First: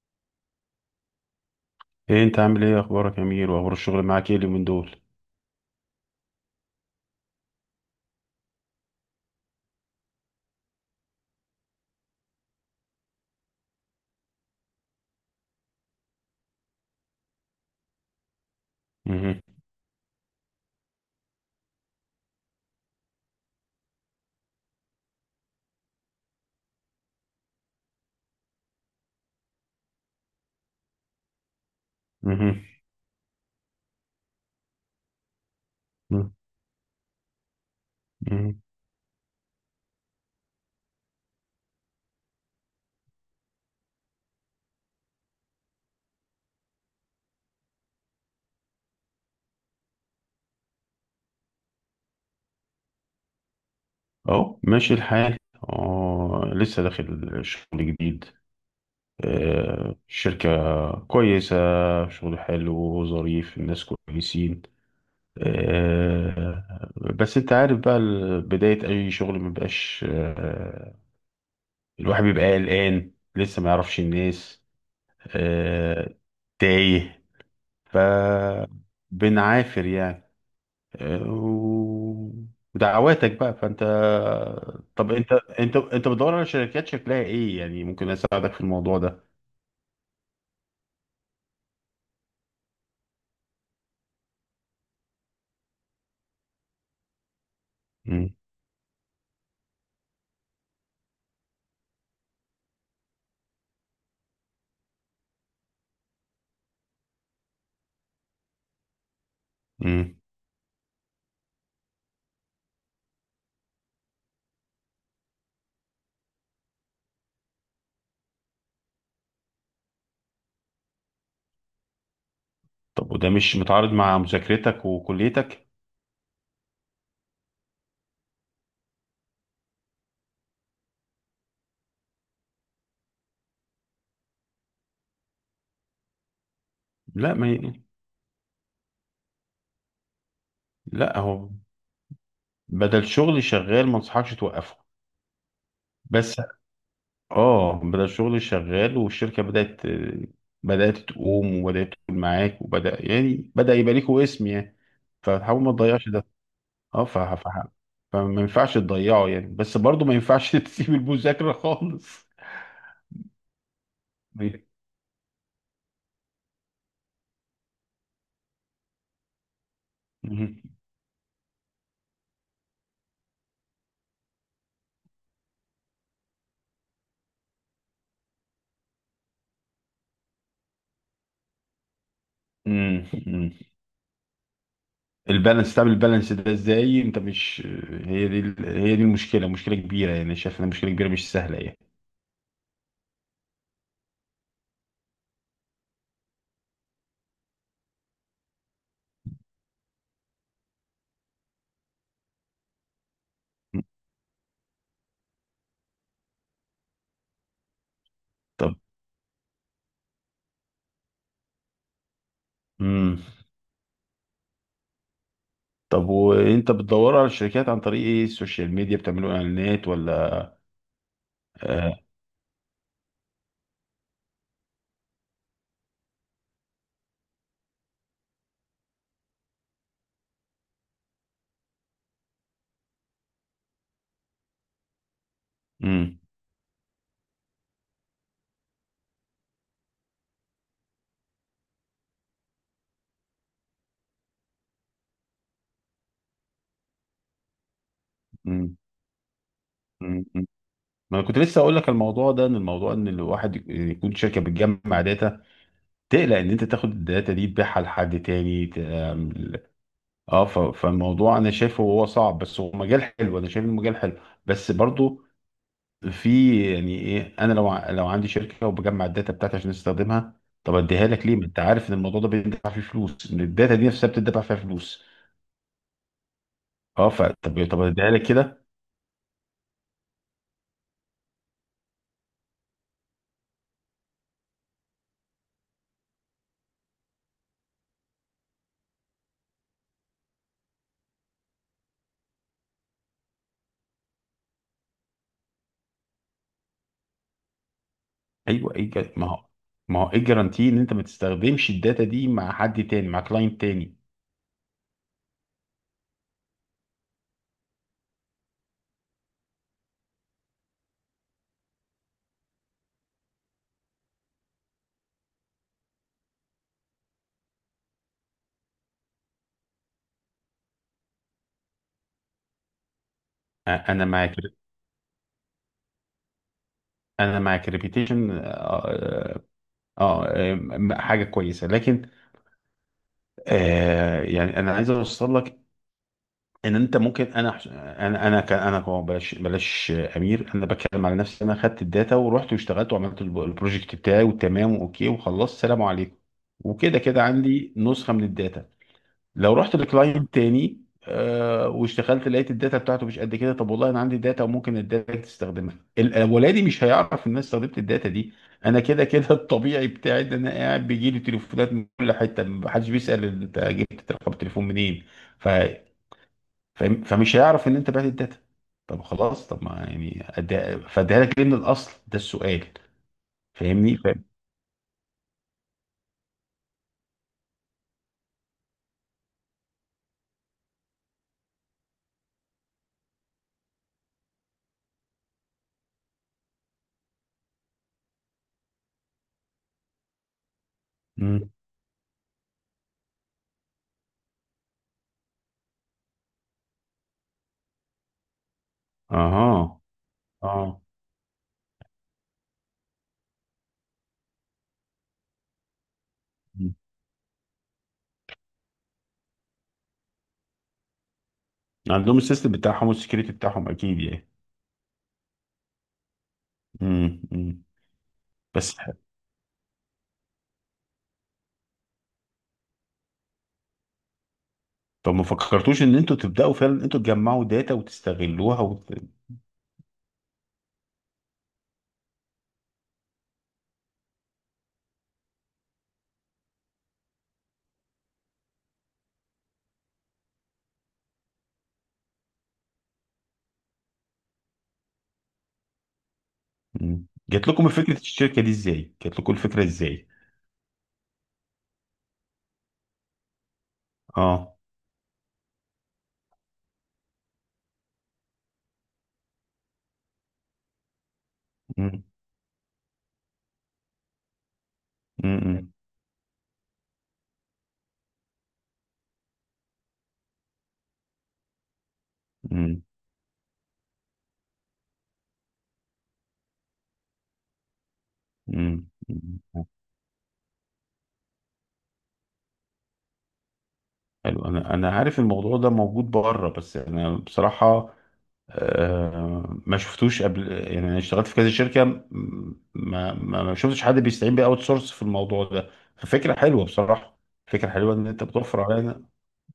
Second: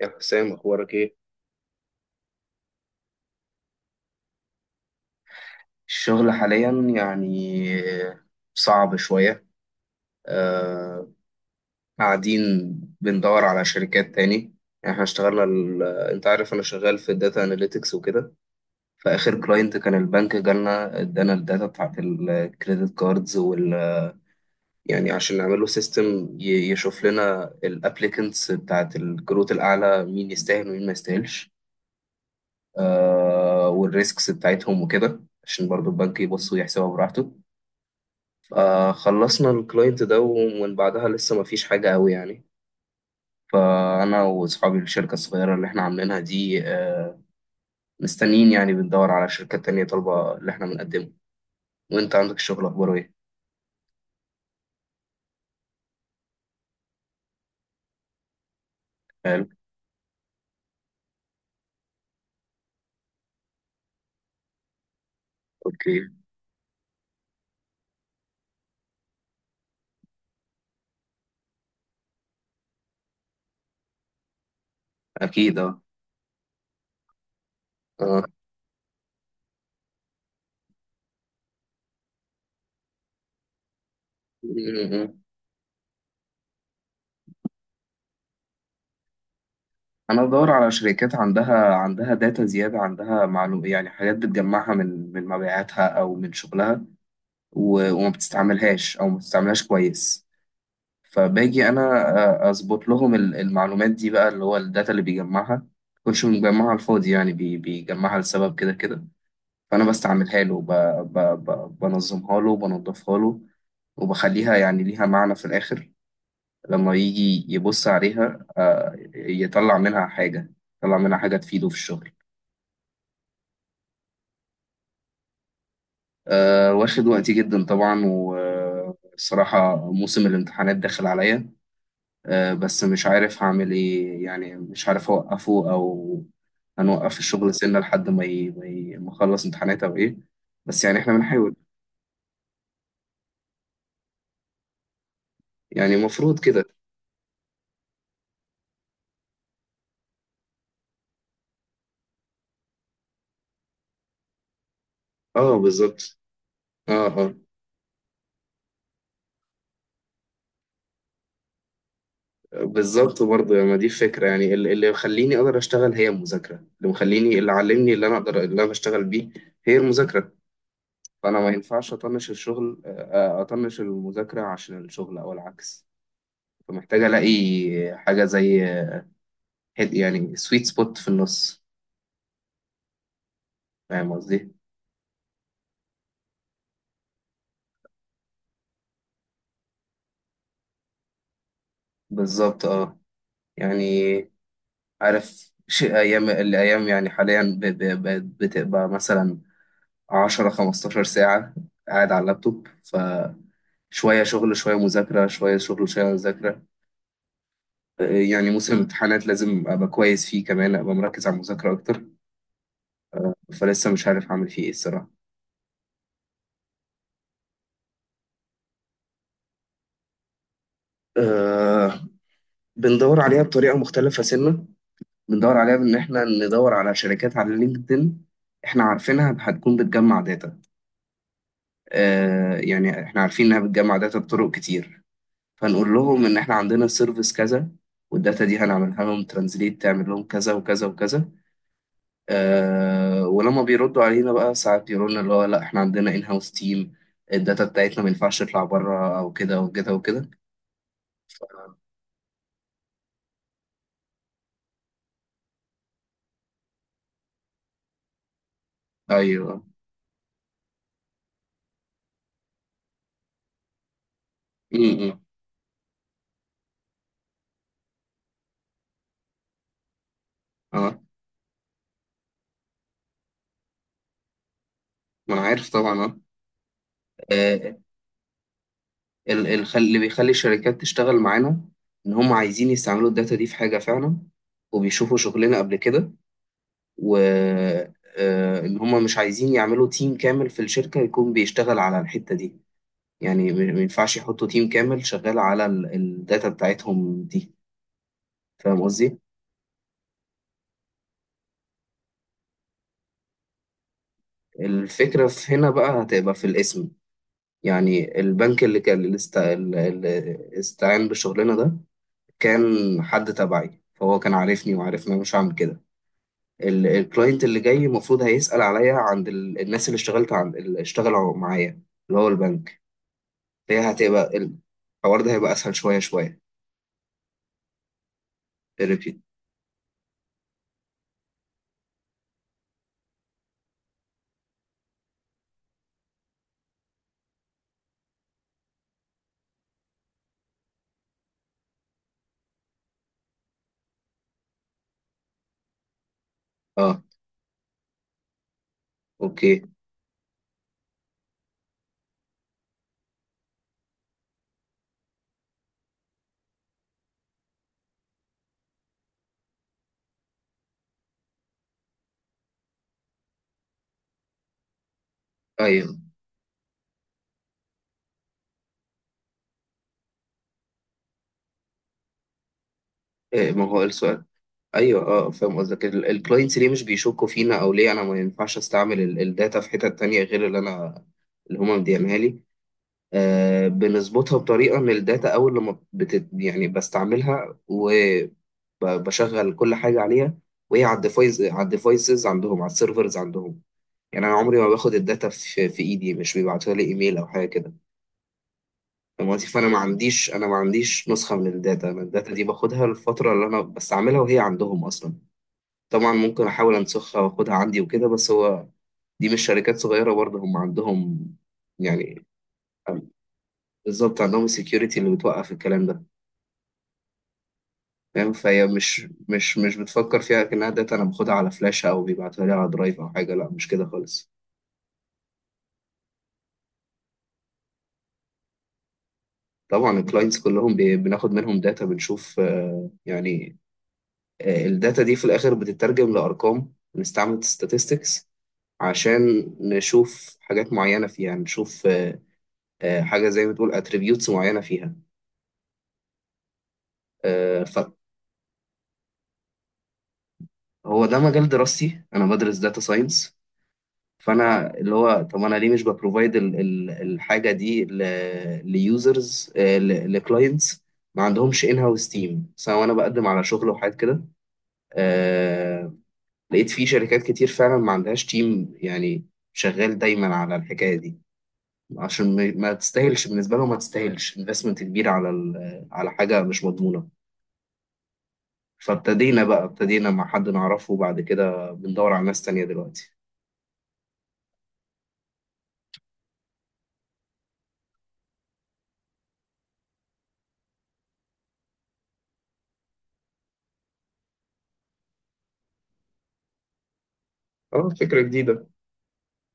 يا حسام، اخبارك ايه؟ ايه انت عامل ايه، اخبارك يا امير؟ واخبار الشغل معاك ايه اليومين دول؟ الشغل حاليا يعني صعب شوية. آه، قاعدين بندور على شركات تاني. يعني احنا اشتغلنا انت عارف انا شغال في الداتا اناليتكس وكده. فاخر مهم. كلاينت كان البنك، جالنا ادانا الداتا بتاعت الكريدت كاردز وال يعني عشان نعمل له سيستم يشوف لنا الابليكنتس بتاعت الكروت الاعلى، مين يستاهل ومين ما يستاهلش. مهم. آه، والريسكس بتاعتهم وكده عشان برضو البنك يبص ويحسبها براحته. مهم. آه، خلصنا الكلاينت ده، ومن بعدها لسه ما فيش حاجة قوي يعني. فأنا وأصحابي الشركة الصغيرة اللي إحنا عاملينها دي آه، مستنيين، يعني بندور على شركات تانية طالبة اللي إحنا بنقدمه. وأنت عندك الشغل أخباره إيه؟ اهو ماشي الحال. اه لسه داخل شغل جديد. حلو. آه شركة كويسة، شغل حلو وظريف، الناس كويسين. أوكي. آه. بس انت عارف بقى، بداية اي شغل مبقاش. الواحد بيبقى قلقان لسه ما يعرفش الناس. أكيد أه. آه. تايه. آه. فبنعافر يعني. و- ودعواتك بقى فانت. م- طب م. انت، انت بتدور على شركات شكلها ايه يعني؟ ممكن اساعدك في الموضوع ده. أنا بدور على شركات عندها داتا زيادة، عندها معلومة، يعني حاجات بتجمعها من مبيعاتها أو من شغلها، وما مم. بتستعملهاش أو ما بتستعملهاش كويس. فباجي انا آه، اظبط لهم المعلومات دي بقى، اللي هو الداتا اللي بيجمعها. مكنش مجمعها على الفاضي يعني، بيجمعها لسبب كده كده. فانا مم. بستعملها له، بنظمها له وبنضفها له، وبخليها يعني ليها معنى في الآخر. لما يجي يبص عليها آه، يطلع منها حاجة، يطلع منها حاجة تفيده في الشغل. طب وده مش متعارض مع مذاكرتك وكليتك؟ آه، واخد وقتي جدا طبعا، والصراحة موسم الامتحانات داخل عليا. آه، بس مش عارف هعمل ايه، يعني مش عارف اوقفه او هنوقف لا ما الشغل سنة هي... لحد ما اخلص امتحانات او ايه. بس يعني احنا لا هو، بنحاول. بدل شغل شغال ما انصحكش توقفه. يعني بس المفروض كده. اه، بدل شغل شغال، والشركة بدأت تقوم، وبدأت تقول معاك، وبدأ يعني بدأ يبقى ليكوا اسم يعني. اه فتحاول ما تضيعش بالظبط. ده. اه، اه اه. فما ينفعش تضيعه يعني، بس برضه ما ينفعش تسيب المذاكرة خالص. بالظبط، برضه ما دي فكرة. يعني اللي مخليني اقدر اشتغل هي المذاكرة، اللي مخليني، اللي علمني، اللي انا اقدر، اللي انا بشتغل بيه، هي المذاكرة. مم. فانا ما ينفعش اطنش الشغل آه، آه، اطنش المذاكرة عشان الشغل او العكس. فمحتاج الاقي حاجة زي يعني سويت سبوت في النص. مم. مم. فاهم قصدي؟ البالانس، تعمل البالانس ده ازاي؟ انت مش، هي دي المشكلة، مشكلة كبيرة يعني، شايف انها مشكلة كبيرة مش سهلة يعني. بالظبط اه. يعني عارف شيء ايام الايام، يعني حاليا بتبقى مثلا 10 15 ساعة قاعد على اللابتوب. ف شوية شغل شوية مذاكرة شوية شغل شوية مذاكرة. آه، يعني موسم طب. الامتحانات لازم أبقى كويس فيه، كمان أبقى مركز على المذاكرة أكتر. مم. فلسه مش عارف أعمل فيه إيه الصراحة. طب وانت بتدور على الشركات عن طريق ايه؟ السوشيال ميديا، بتعملوا اعلانات ولا؟ أه. آه. بندور عليها بطريقة مختلفة سنة. بندور عليها بإن إحنا ندور على شركات على لينكدإن إحنا عارفينها هتكون بتجمع داتا. آه، يعني احنا عارفين انها بتجمع داتا بطرق كتير، فنقول مم. لهم ان احنا عندنا السيرفيس كذا، والداتا دي هنعملها لهم ترانزليت، تعمل لهم كذا وكذا وكذا. آه، ولما بيردوا علينا بقى ساعات يقولوا لنا اللي هو لا احنا عندنا ان هاوس تيم، الداتا بتاعتنا ما ينفعش تطلع مم. بره او كده وكده مم. وكده. ما انا كنت لسه اقول لك الموضوع ده، ان الموضوع ان الواحد يكون شركه بتجمع داتا، تقلق إن أنت تاخد الداتا دي تبيعها لحد تاني، ت آمم، ايوه. آه، فالموضوع أنا شايفه هو صعب، بس هو مجال حلو، أنا شايف إنه مجال حلو، بس امم. برضه في، يعني إيه، أنا لو عندي شركة وباجمّع الداتا بتاعتي عشان أستخدمها، طب اه أدّيها لك ليه؟ ما أنت عارف إن الموضوع ده بيندفع فيه فلوس، إن الداتا دي نفسها بتدفع فيها فلوس. ما انا عارف طبعا. اه آه، آه، طب أدّيها لك كده؟ اللي بيخلي الشركات تشتغل معانا ان هم عايزين يستعملوا الداتا دي في حاجه فعلا، وبيشوفوا شغلنا قبل كده، و آه، ان هم مش عايزين يعملوا تيم كامل في الشركة يكون بيشتغل على الحتة دي. يعني ما ينفعش يحطوا تيم كامل شغال على الداتا بتاعتهم دي. أيوه، إيه فاهم الج قصدي؟ ما هو، ما هو إيه الجرانتي إن أنت ما تستخدمش الداتا دي مع حد تاني، مع client تاني؟ الفكرة في هنا بقى هتبقى في الاسم. يعني البنك اللي كان، اللي استعان بالشغلانة ده، كان حد تبعي، فهو كان عارفني وعارف ان انا مش هعمل كده. الكلاينت اللي جاي المفروض هيسأل عليا عند الناس اللي اشتغلت عند، اللي اشتغلوا معايا، اللي هو البنك. هي أ أنا مع هتبقى، كر الحوار ده هيبقى اسهل شويه شويه. أنا مع كريبيتيشن. الريبيت. اه حاجه كويسه لكن، آه، يعني انا عايز اوصل لك ان انت ممكن، انا انا انا ك- انا كو- بلاش بلاش امير، انا بتكلم على نفسي. انا خدت الداتا ورحت واشتغلت وعملت البروجكت بتاعي، وتمام واوكي وخلصت سلام عليكم. وكده اه. كده عندي نسخه من الداتا. لو اوكي. رحت لكلاينت تاني آه، واشتغلت لقيت الداتا بتاعته مش قد كده، طب والله انا عندي داتا وممكن الداتا تستخدمها، الاولاني مش هيعرف ان انا استخدمت الداتا دي. انا كده كده الطبيعي بتاعي ان انا قاعد بيجي لي تليفونات من كل حته، محدش بيسال انت جبت رقم التليفون منين. ف... ايوه. فمش هيعرف ان انت بعت الداتا. طب خلاص، طب ما يعني فاديها لك ليه من الاصل؟ ده السؤال. إيه، ما هو فاهمني؟ فاهم. السؤال. ايوه اه، فاهم قصدك. الكلاينتس ليه مش بيشكوا فينا، او ليه انا ما ينفعش استعمل الداتا في حتت تانية غير اللي انا، اللي هما مديانها لي. آه، بنظبطها بطريقه ان الداتا اول لما بت يعني بستعملها وبشغل كل حاجه عليها، وهي على الديفايس، مم. على الديفايسز عندهم، على السيرفرز عندهم. يعني انا عمري ما باخد الداتا في ايدي، مش بيبعتوها لي ايميل او حاجه كده. وظيفة أنا اها. ما عنديش، أنا ما اه. عنديش نسخة من الداتا. أنا الداتا دي باخدها للفترة اللي أنا بستعملها، وهي عندهم أصلا. طبعا ممكن مم. أحاول أنسخها وأخدها عندي وكده، بس هو دي مش شركات صغيرة برضه، هم عندهم عندهم يعني. السيستم بتاعهم والسكيورتي بتاعهم اكيد بالظبط، يعني. عندهم السكيورتي اللي بتوقف الكلام ده. امم. فاهم؟ فهي بس ح- مش بتفكر فيها كأنها داتا أنا باخدها على فلاشة أو بيبعتوها لي على درايف أو حاجة. لا، مش كده خالص. طب ما فكرتوش ان انتوا تبداوا فعلا انتوا تجمعوا داتا وتستغلوها طبعا الكلاينتس كلهم بناخد منهم داتا، بنشوف آه، يعني آه، الداتا دي في الآخر بتترجم لأرقام، بنستعمل statistics عشان نشوف حاجات معينة فيها. نشوف آه، آه، حاجة زي ما تقول اتريبيوتس معينة فيها. مم. جات آه، لكم فهو فكره الشركه دي ازاي؟ جات لكم الفكره ازاي؟ ده مجال دراستي، أنا بدرس داتا ساينس. اه. فأنا اللي هو طب أنا ليه مش ببروفايد الحاجة دي ليوزرز، لكلاينتس ما عندهمش ان مم. هاوس تيم، سواء انا بقدم على شغل وحاجات كده. مم. آه، لقيت في شركات كتير فعلا ما عندهاش تيم يعني شغال دايما على الحكاية دي، عشان ما مم. تستاهلش بالنسبه لهم، ما تستاهلش انفستمنت كبير على على حاجه مش مضمونه. مم. فابتدينا بقى، مم. ابتدينا مع حد نعرفه، وبعد كده بندور على ناس تانية دلوقتي. حلو. انا عارف الموضوع ده موجود بره، بس انا بصراحه آه ما شفتوش قبل يعني، انا اشتغلت في كذا شركه، ما شفتش حد بيستعين باوت سورس في الموضوع ده. ففكره حلوه بصراحه، فكره اه حلوه ان فكره انت بتوفر جديده. علينا.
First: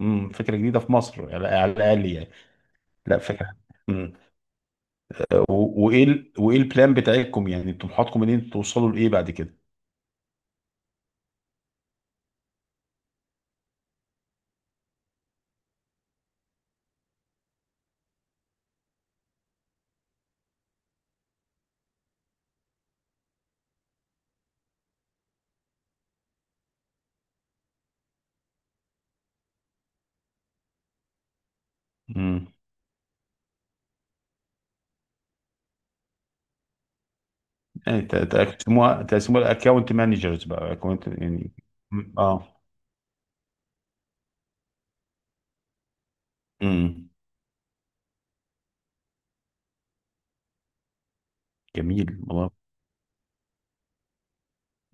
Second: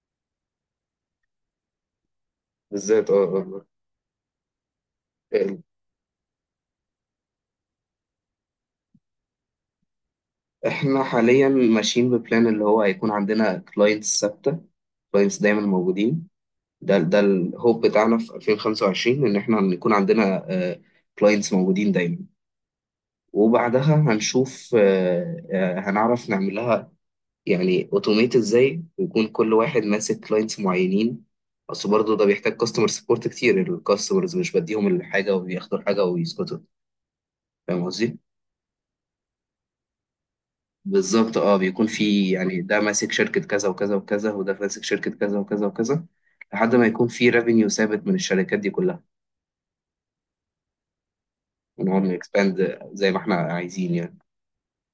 مم، فكره جديده في مصر على الاقل يعني. بالذات لا اه. فكرة. آه. امم. آه. وايه وايه البلان بتاعتكم؟ يعني طموحاتكم ان انتوا توصلوا لايه بعد كده؟ احنا حاليا ماشيين ببلان اللي هو هيكون عندنا كلاينتس ثابته، كلاينتس دايما موجودين. ده الهوب بتاعنا في 2025، ان احنا يكون عندنا كلاينتس موجودين دايما. وبعدها هنشوف آه، آه، هنعرف نعمل لها يعني اوتوميت ازاي، ويكون كل واحد ماسك كلاينتس معينين. اصل برضه ده امم. بيحتاج كاستمر سبورت كتير، الكاستمرز مش بديهم الحاجه وبياخدوا الحاجه ويسكتوا. فاهم يعني ت- قصدي؟ تقسموها تقسموها الاكونت مانجرز بقى، اكونت بالظبط يعني. اه. بيكون مم. في اه. يعني ده ماسك شركه كذا وكذا وكذا، وده ماسك شركه كذا وكذا وكذا، لحد ما يكون امم. في ريفينيو ثابت من الشركات دي كلها. ونقعد جميل والله. نكسباند زي ما احنا عايزين يعني.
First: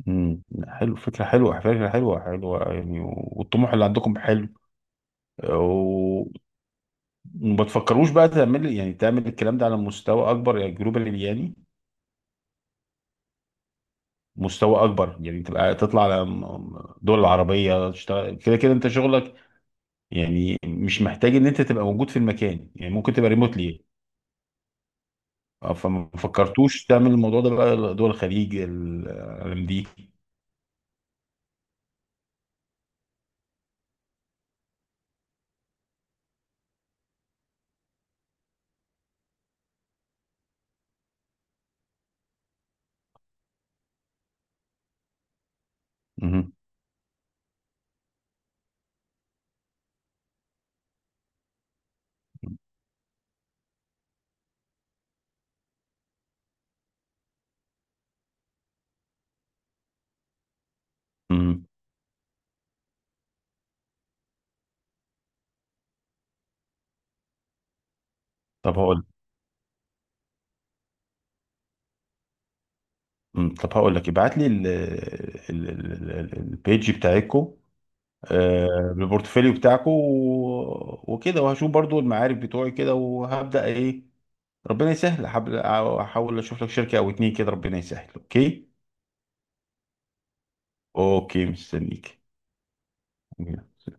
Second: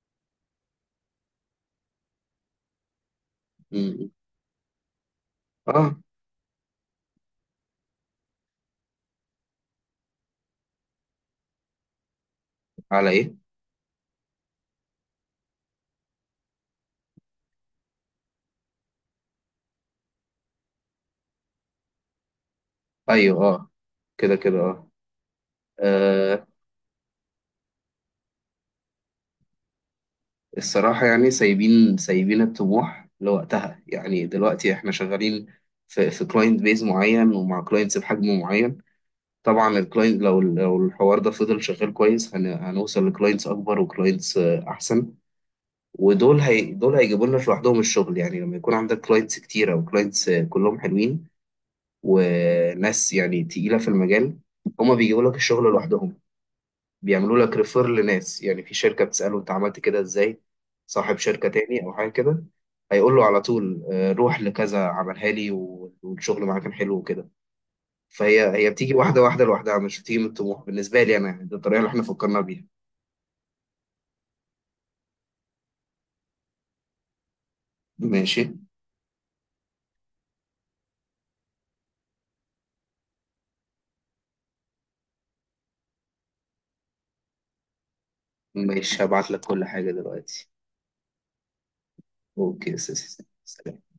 امم. حلو، فكرة حلوة، فكرة حلوة حلوة يعني، والطموح م- اللي م. عندكم حلو. اه. و- وما تفكروش بقى تعمل، يعني تعمل الكلام ده على مستوى اكبر يعني؟ جلوبال يعني على ايه؟ مستوى اكبر، يعني تبقى تطلع على دول العربية، تشتغل كده كده انت شغلك يعني، مش محتاج ان انت تبقى موجود في المكان، يعني ممكن تبقى ايوه اه، ريموتلي. كده كده اه. فما آه، فكرتوش تعمل الموضوع ده بقى دول الخليج، العالم دي؟ الصراحة يعني سايبين، سايبين الطموح لوقتها. يعني دلوقتي احنا شغالين في كلاينت بيز معين، ومع كلاينتس بحجم معين. طبعا الكلاينت لو الحوار ده فضل شغال كويس هنوصل لكلاينتس اكبر وكلاينتس احسن. ودول، مهم. هي دول هيجيبوا لنا لوحدهم الشغل. يعني لما يكون عندك كلاينتس كتيرة، وكلاينتس كلهم حلوين، وناس يعني تقيلة في المجال، هما بيجيبوا لك الشغل لوحدهم. بيعملوا لك ريفير لناس، يعني في شركة بتسأله انت عملت كده ازاي، صاحب شركة مهم. تاني او حاجة كده، هيقول له على طول آه، روح لكذا عملها لي والشغل معاه كان حلو وكده. فهي، هي طب بتيجي هقول، واحدة واحدة لوحدها، مش بتيجي من الطموح بالنسبة لي انا. يعني دي الطريقة اللي احنا فكرنا بيها. مم. طب هقول لك ابعت لي البيج بتاعتكم، ماشي. آه، البورتفوليو بتاعكم وكده، وهشوف برضو المعارف بتوعي كده، وهبدأ ايه، ربنا يسهل. أحاول اشوف لك شركة او اتنين كده، ربنا يسهل. اوكي. ماشي، هبعت لك كل حاجة دلوقتي. اوكي مستنيك. اوكي يا سيدي.